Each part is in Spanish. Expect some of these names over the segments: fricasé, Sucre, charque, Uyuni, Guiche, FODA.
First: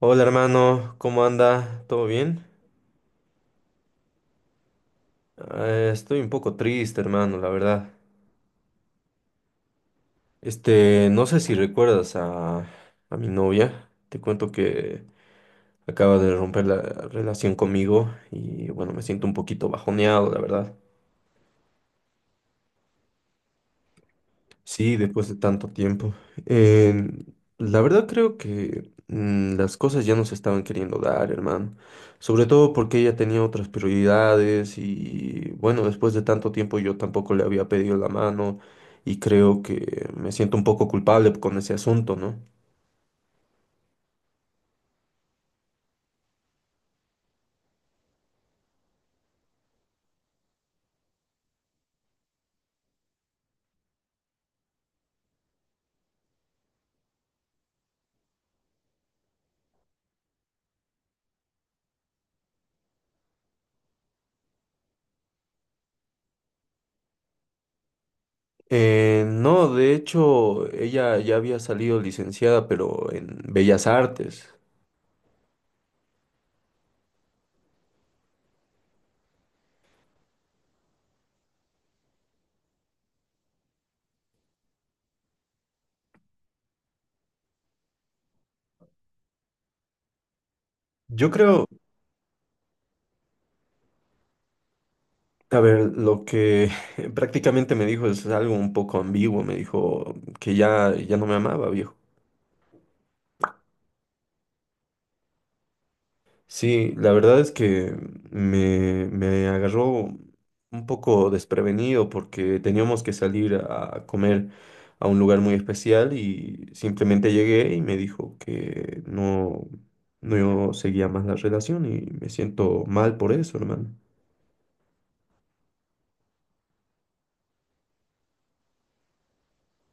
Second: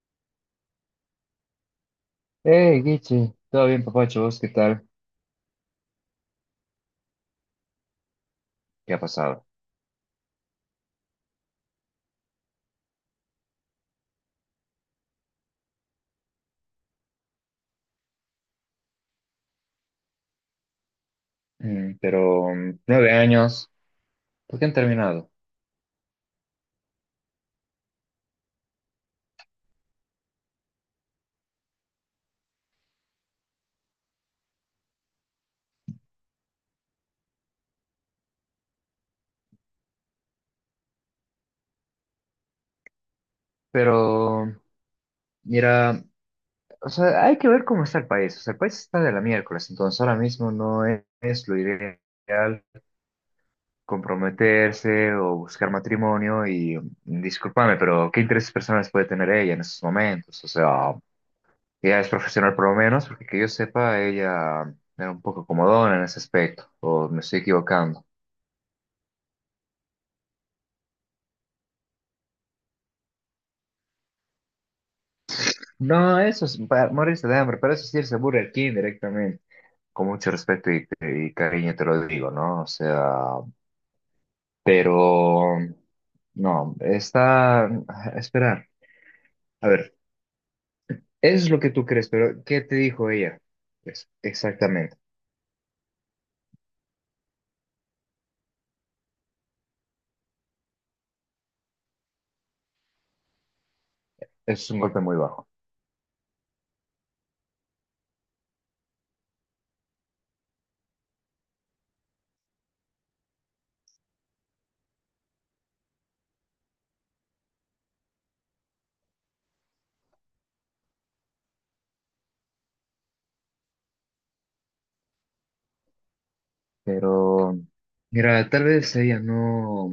Hola hermano, ¿cómo anda? ¿Todo bien? Hey, Guiche, ¿todo bien, papacho? ¿Vos qué tal? Estoy un poco triste, hermano, la verdad. ¿Qué ha pasado? Este, no sé si recuerdas a mi novia. Te cuento que acaba de romper la relación conmigo y bueno, me siento un poquito bajoneado, la verdad. Pero 9 años, ¿por qué han Sí, después terminado? de tanto tiempo. Eh, la verdad creo que las cosas ya no se estaban queriendo dar, hermano. Sobre todo porque ella tenía otras prioridades y bueno, después de tanto tiempo yo tampoco le había pedido la mano y creo que me siento un poco culpable con ese asunto, ¿no? Pero, mira, o sea, hay que ver cómo está el país. O sea, el país está de la miércoles, entonces ahora mismo no es lo ideal comprometerse o buscar matrimonio. Y discúlpame, pero ¿qué intereses personales puede tener ella en esos momentos? O sea, ella es profesional por lo menos, porque que yo sepa, ella era un poco comodona en ese aspecto, o me estoy equivocando. No, de hecho, ella ya había salido licenciada, pero en Bellas Artes. No, eso es para morirse de hambre, para eso sí es irse a Burger King directamente. Con mucho respeto y cariño te lo digo, ¿no? O sea, pero no, está a esperar. A ver, Yo eso es lo creo... que tú crees, pero ¿qué te dijo ella? Pues, exactamente. A ver, lo que prácticamente me dijo es algo un poco ambiguo. Me dijo que ya no me amaba, viejo. Eso es un golpe muy bajo. Sí, la verdad es que me agarró un poco desprevenido porque teníamos que salir a comer a un lugar muy especial y simplemente llegué y me dijo que no, no seguía más la relación y me siento mal por eso, hermano. Pero, mira, tal vez ella no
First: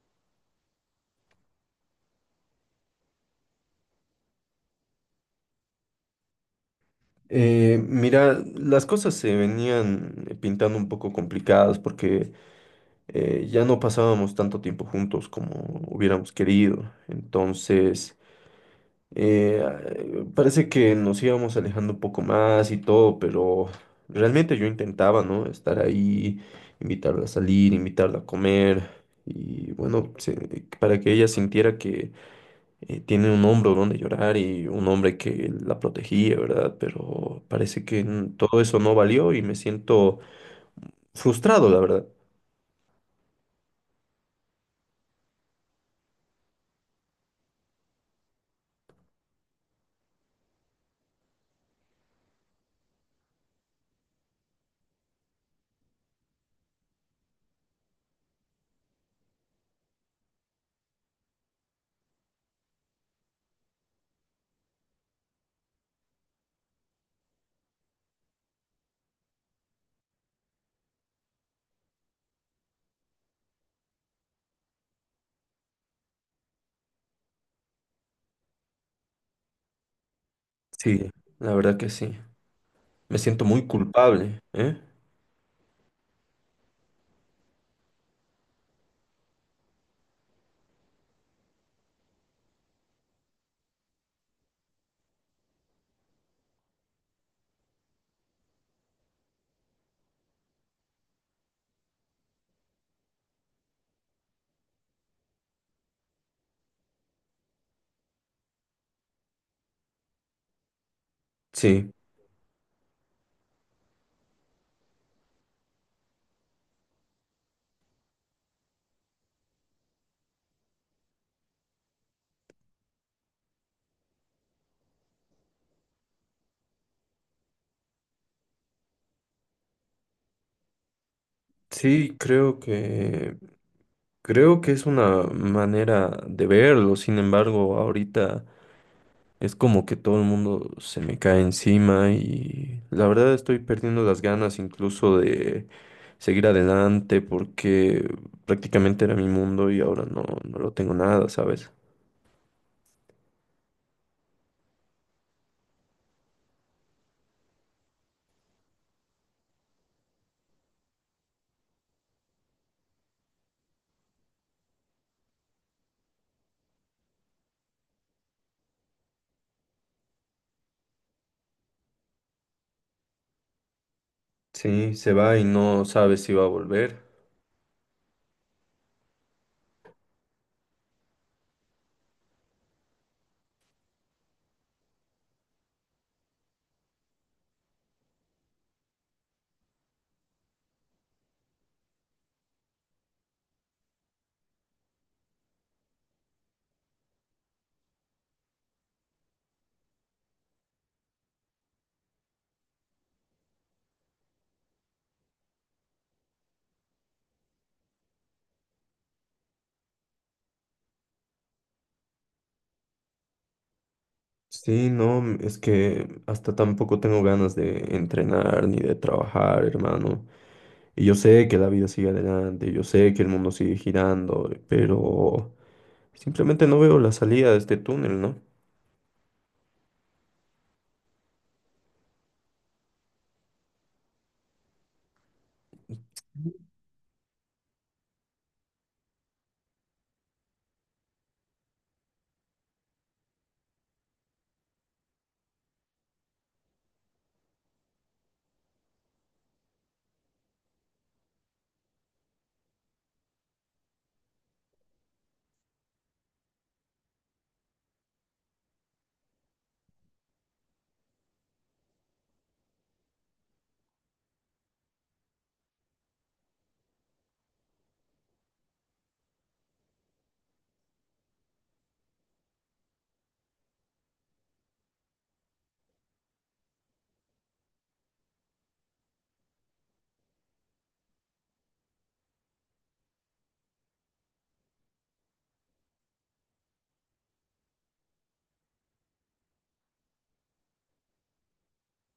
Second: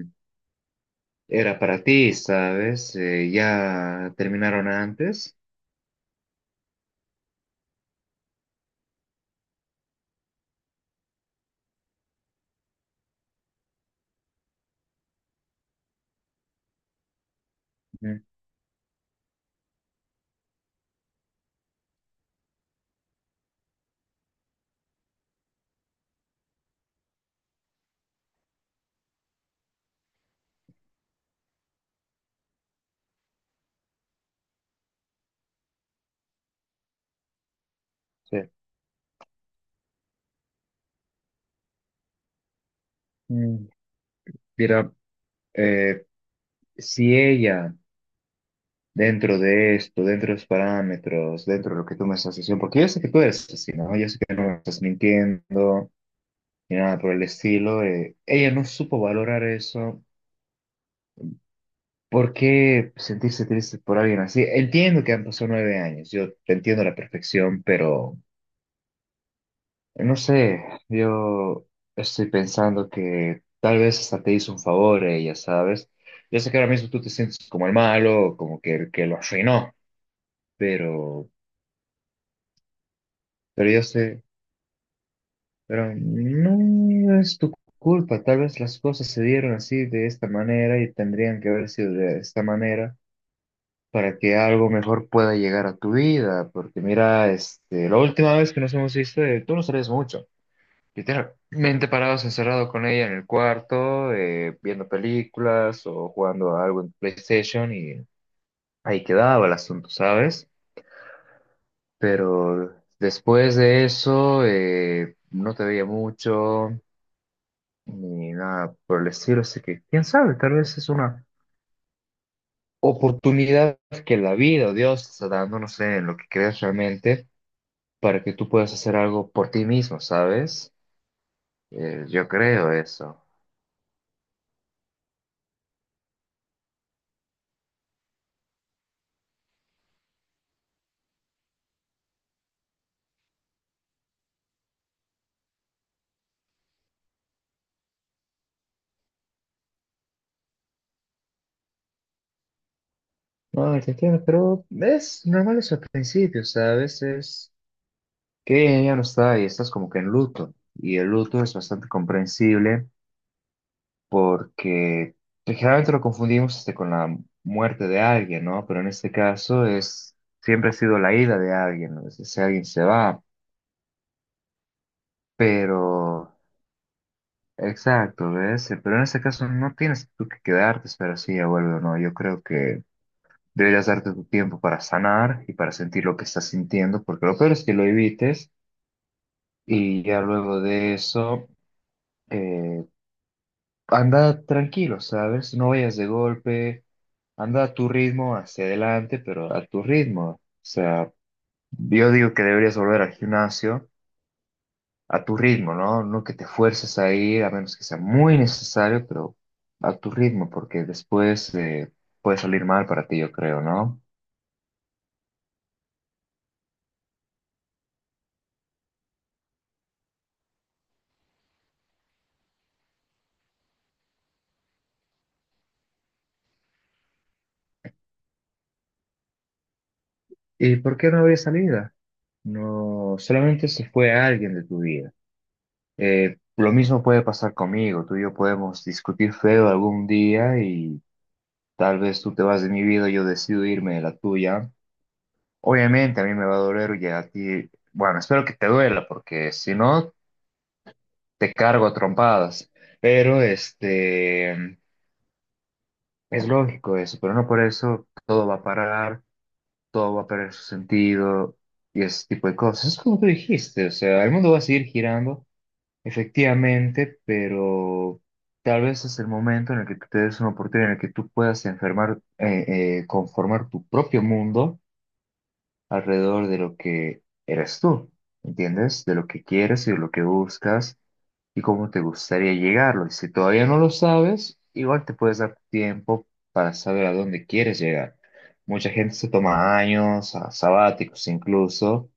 era para ti, ¿sabes? Ya terminaron antes. Mira, las cosas se venían pintando un poco complicadas porque ya no pasábamos tanto tiempo juntos como hubiéramos querido. Entonces, Ujú. eh, parece que nos íbamos alejando un poco más y todo, pero realmente yo intentaba, ¿no? Estar ahí, invitarla a salir, invitarla a comer. Y bueno, para que ella sintiera que tiene un hombro donde llorar y un hombre que la protegía, ¿verdad? Pero parece que Sí. todo eso no valió y me siento frustrado, la verdad. Mm, Mira, eh, si ella dentro de esto, dentro de los parámetros, dentro de lo que tú me estás diciendo, porque yo sé que tú eres así, ¿no? Yo sé que no me estás mintiendo ni nada por el estilo. Ella no supo valorar eso. ¿Por qué sentirse triste por alguien así? Entiendo que han pasado 9 años, yo te entiendo a la perfección, pero no sé, yo estoy pensando que tal vez hasta te hizo un favor ella, ¿sabes? Yo sé que ahora mismo tú te sientes como el malo, como que el que lo arruinó, Sí, pero, la verdad que sí. Me siento muy pero yo sé. culpable, ¿eh? Pero no es tu culpa, tal vez las cosas se dieron así de esta manera y tendrían que haber sido de esta manera para que algo mejor pueda llegar a tu vida, porque mira, este, la última vez que nos hemos visto, tú no sabes mucho, literalmente parados encerrado con ella en el cuarto, viendo películas o jugando a algo en PlayStation y ahí quedaba el asunto, ¿sabes? Sí, Pero después de eso, no te veía mucho. Ni nada por el estilo. Así que, quién sabe, tal vez es una oportunidad que la vida o Dios te está dando, no sé, en lo que crees realmente, para que tú puedas hacer algo por ti mismo, ¿sabes? Sí, Yo creo eso. Creo que es una manera de verlo. Sin embargo, ahorita es como que todo el mundo se me cae encima y la verdad estoy perdiendo las ganas incluso de seguir adelante porque prácticamente era mi mundo y ahora no, no lo tengo nada, ¿sabes? No, te entiendo, pero es normal eso al principio, ¿sabes? Es que ella ya no está y estás como que en luto. Y el luto es bastante comprensible porque pues, generalmente lo confundimos este, con la muerte de alguien, ¿no? Pero en este caso es, siempre ha sido la ida de alguien, ¿no? Ese alguien se va, Sí, se va y no sabes pero, si va a volver. exacto, ¿ves? Pero en este caso no tienes tú que quedarte, espera si ella vuelve o no. Yo creo que deberías darte tu tiempo para sanar y para sentir lo que estás sintiendo, porque lo peor es que lo evites y ya luego de eso, eh, anda tranquilo, ¿sabes? No vayas de golpe. Anda a tu ritmo, hacia adelante, pero a tu ritmo. O sea, yo digo que deberías volver al gimnasio a tu ritmo, ¿no? No que te fuerces a ir, a menos que sea muy necesario, pero a tu ritmo, porque después puede salir mal para ti, yo creo, ¿no? Sí, no, es que hasta tampoco tengo ganas de entrenar ni de trabajar, hermano. Y yo sé que la vida sigue adelante, yo sé que el mundo sigue girando, pero simplemente no veo la salida de este túnel, ¿no? ¿Y por qué no habría salida? No, solamente se fue alguien de tu vida. Lo mismo puede pasar conmigo. Tú y yo podemos discutir feo algún día y tal vez tú te vas de mi vida, yo decido irme de la tuya. Obviamente a mí me va a doler y a ti, bueno, espero que te duela porque si no, te cargo a trompadas. Pero este, es lógico eso, pero no por eso todo va a parar, todo va a perder su sentido y ese tipo de cosas. Es como tú dijiste, o sea, el mundo va a seguir girando, efectivamente, pero tal vez es el momento en el que tú te des una oportunidad en el que tú puedas enfermar, conformar tu propio mundo alrededor de lo que eres tú, ¿entiendes? De lo que quieres y de lo que buscas y cómo te gustaría llegarlo. Y si todavía no lo sabes, igual te puedes dar tiempo para saber a dónde quieres llegar. Mucha gente se toma años, sabáticos incluso,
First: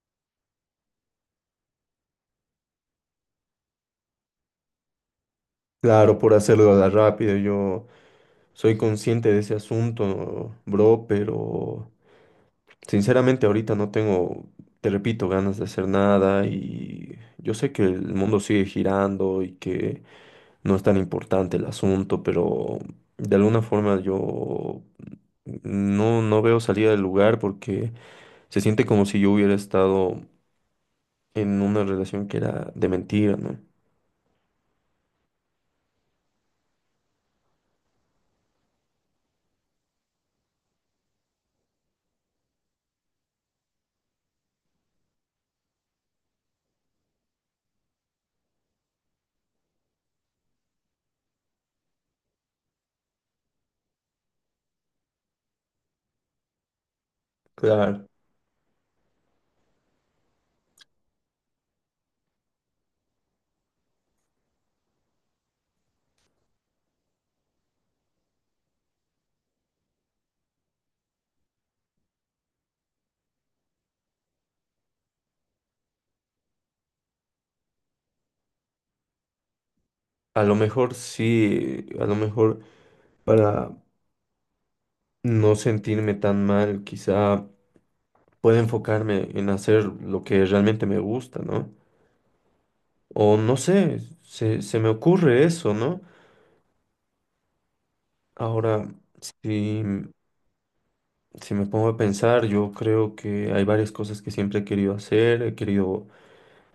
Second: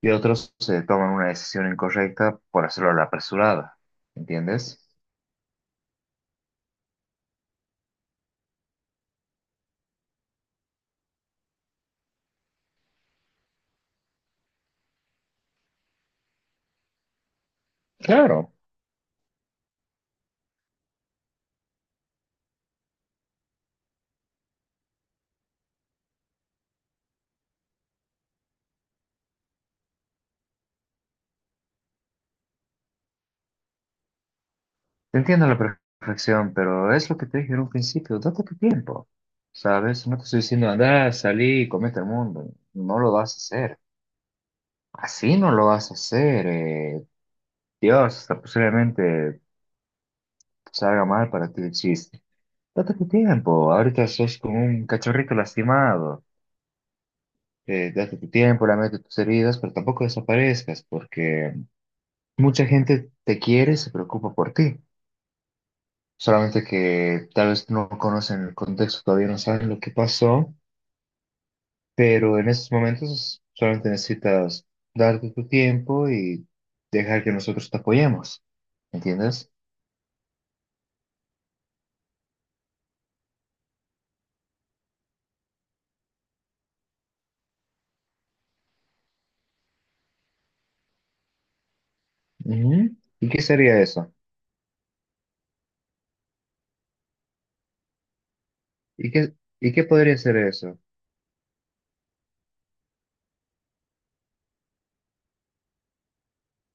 y otros se toman una decisión incorrecta por hacerlo a la apresurada, ¿entiendes? Claro, por hacerlo a la rápida, yo soy consciente de ese asunto, bro, pero sinceramente, ahorita no tengo, te repito, ganas de hacer nada y yo sé que el mundo Claro. sigue girando y que no es tan importante el asunto, pero de alguna forma yo no, no veo salida del lugar porque se siente como si yo hubiera estado en una relación que era de mentira, ¿no? Te entiendo a la perfección, pero es lo que te dije en un principio, date tu tiempo, ¿sabes? No te estoy diciendo, anda, salí y comete el mundo, no lo vas a hacer, así no lo vas a hacer, Dios, hasta posiblemente salga mal para ti el chiste. Date tu tiempo, ahorita sos como un cachorrito lastimado, Claro. date tu tiempo, lamete tus heridas, pero tampoco desaparezcas, porque mucha gente te quiere y se preocupa por ti. Solamente que tal vez no conocen el contexto, todavía no saben lo que pasó. Pero en estos momentos solamente necesitas darte tu tiempo y dejar que nosotros te apoyemos. ¿Entiendes? A lo mejor sí, a lo mejor para no sentirme tan mal, quizá puedo enfocarme en hacer lo que realmente me gusta, ¿no? Ujú. ¿Y O qué no sería sé, eso? Se me ocurre eso, ¿no? Ahora, ¿Y qué, y si, qué podría ser eso? si me pongo a pensar, yo creo que hay varias cosas que siempre he querido hacer. He querido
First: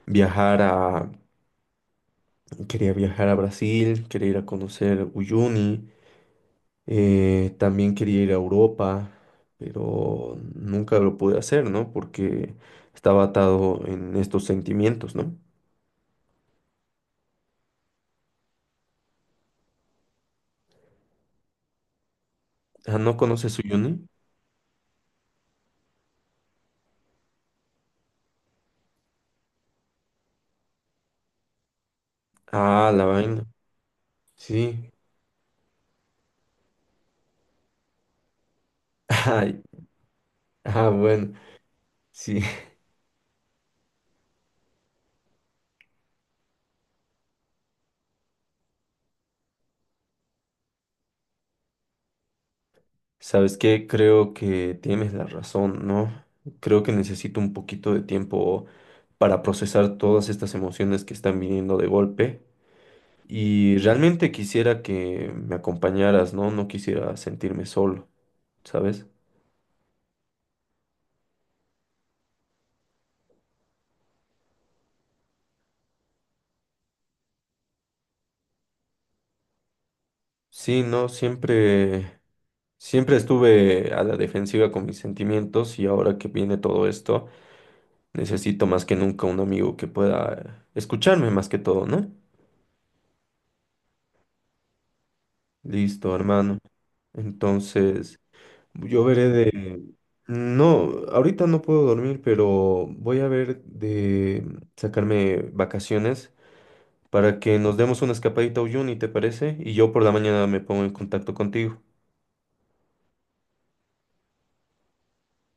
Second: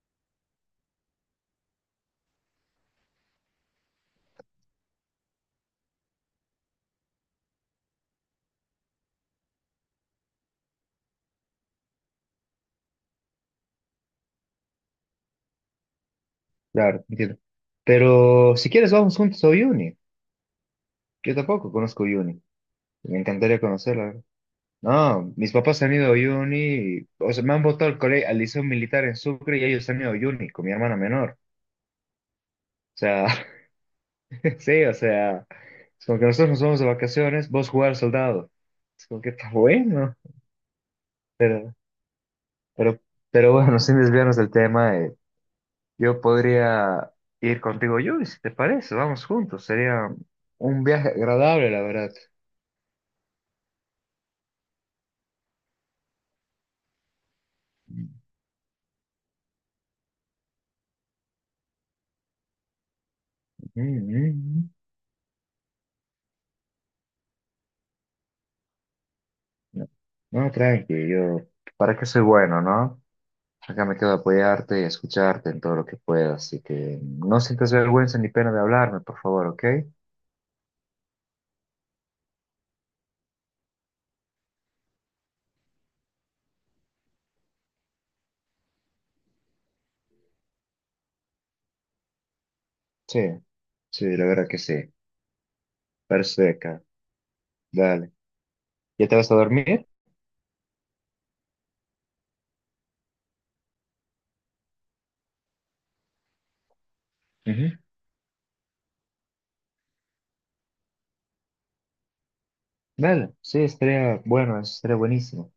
viajar a, quería viajar a Brasil, quería ir a conocer Uyuni, también quería ir a Europa, pero nunca lo pude hacer, ¿no? Porque estaba atado en estos sentimientos, ¿no? Claro, entiendo. Pero si quieres, vamos juntos a Uyuni. Yo tampoco conozco Uyuni. Ah, ¿no Me conoces encantaría Uyuni? conocerla. No, mis papás han ido a Uyuni. O sea, me han votado al colegio, al liceo militar en Sucre y ellos han ido a Uyuni con mi hermana menor. Ah, O la sea, vaina. sí, Sí. o sea, es como que nosotros nos vamos de vacaciones, vos jugar al soldado. Es como que está Ay, bueno, ah, bueno. pero, Sí. pero, pero bueno, sin desviarnos del tema, yo podría ir contigo, yo, si te parece, vamos juntos, sería un viaje agradable, la verdad. Sabes que creo que tienes la razón, ¿no? Creo que necesito un poquito de tiempo para procesar todas estas emociones que están viniendo de golpe. Y realmente Mm, quisiera que me acompañaras, ¿no? No quisiera sentirme solo, ¿sabes? No, no, tranqui, yo, para qué soy bueno, ¿no? Acá me quedo a apoyarte y a escucharte en todo lo que pueda, así que no sientas vergüenza ni pena de hablarme, por favor, ¿ok? Sí, no, siempre, siempre estuve a la defensiva con mis sentimientos y ahora que viene todo esto. Necesito más que nunca un amigo que pueda escucharme más que todo, ¿no? Sí, sí, la verdad que sí, Listo, hermano. perfecto. Dale. Entonces, yo ¿Ya te veré vas a de... dormir? No, ahorita no puedo dormir, pero voy a ver de sacarme vacaciones para que Ujú. nos demos una escapadita a Uyuni, ¿te parece? Y yo por la mañana me pongo en contacto contigo. Dale. Sí, estaría bueno, eso estaría buenísimo.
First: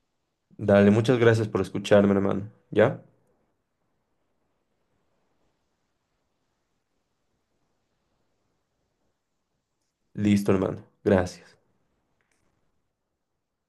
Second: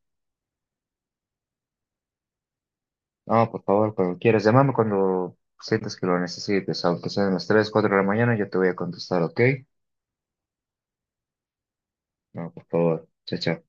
Dale, muchas gracias por escucharme, hermano. ¿Ya? No, por favor, cuando quieras, llámame cuando sientas que lo necesites, aunque sean las 3 4 de la mañana, yo te voy a contestar, ¿ok? Listo, hermano. Gracias. No, por favor. Chao, chao.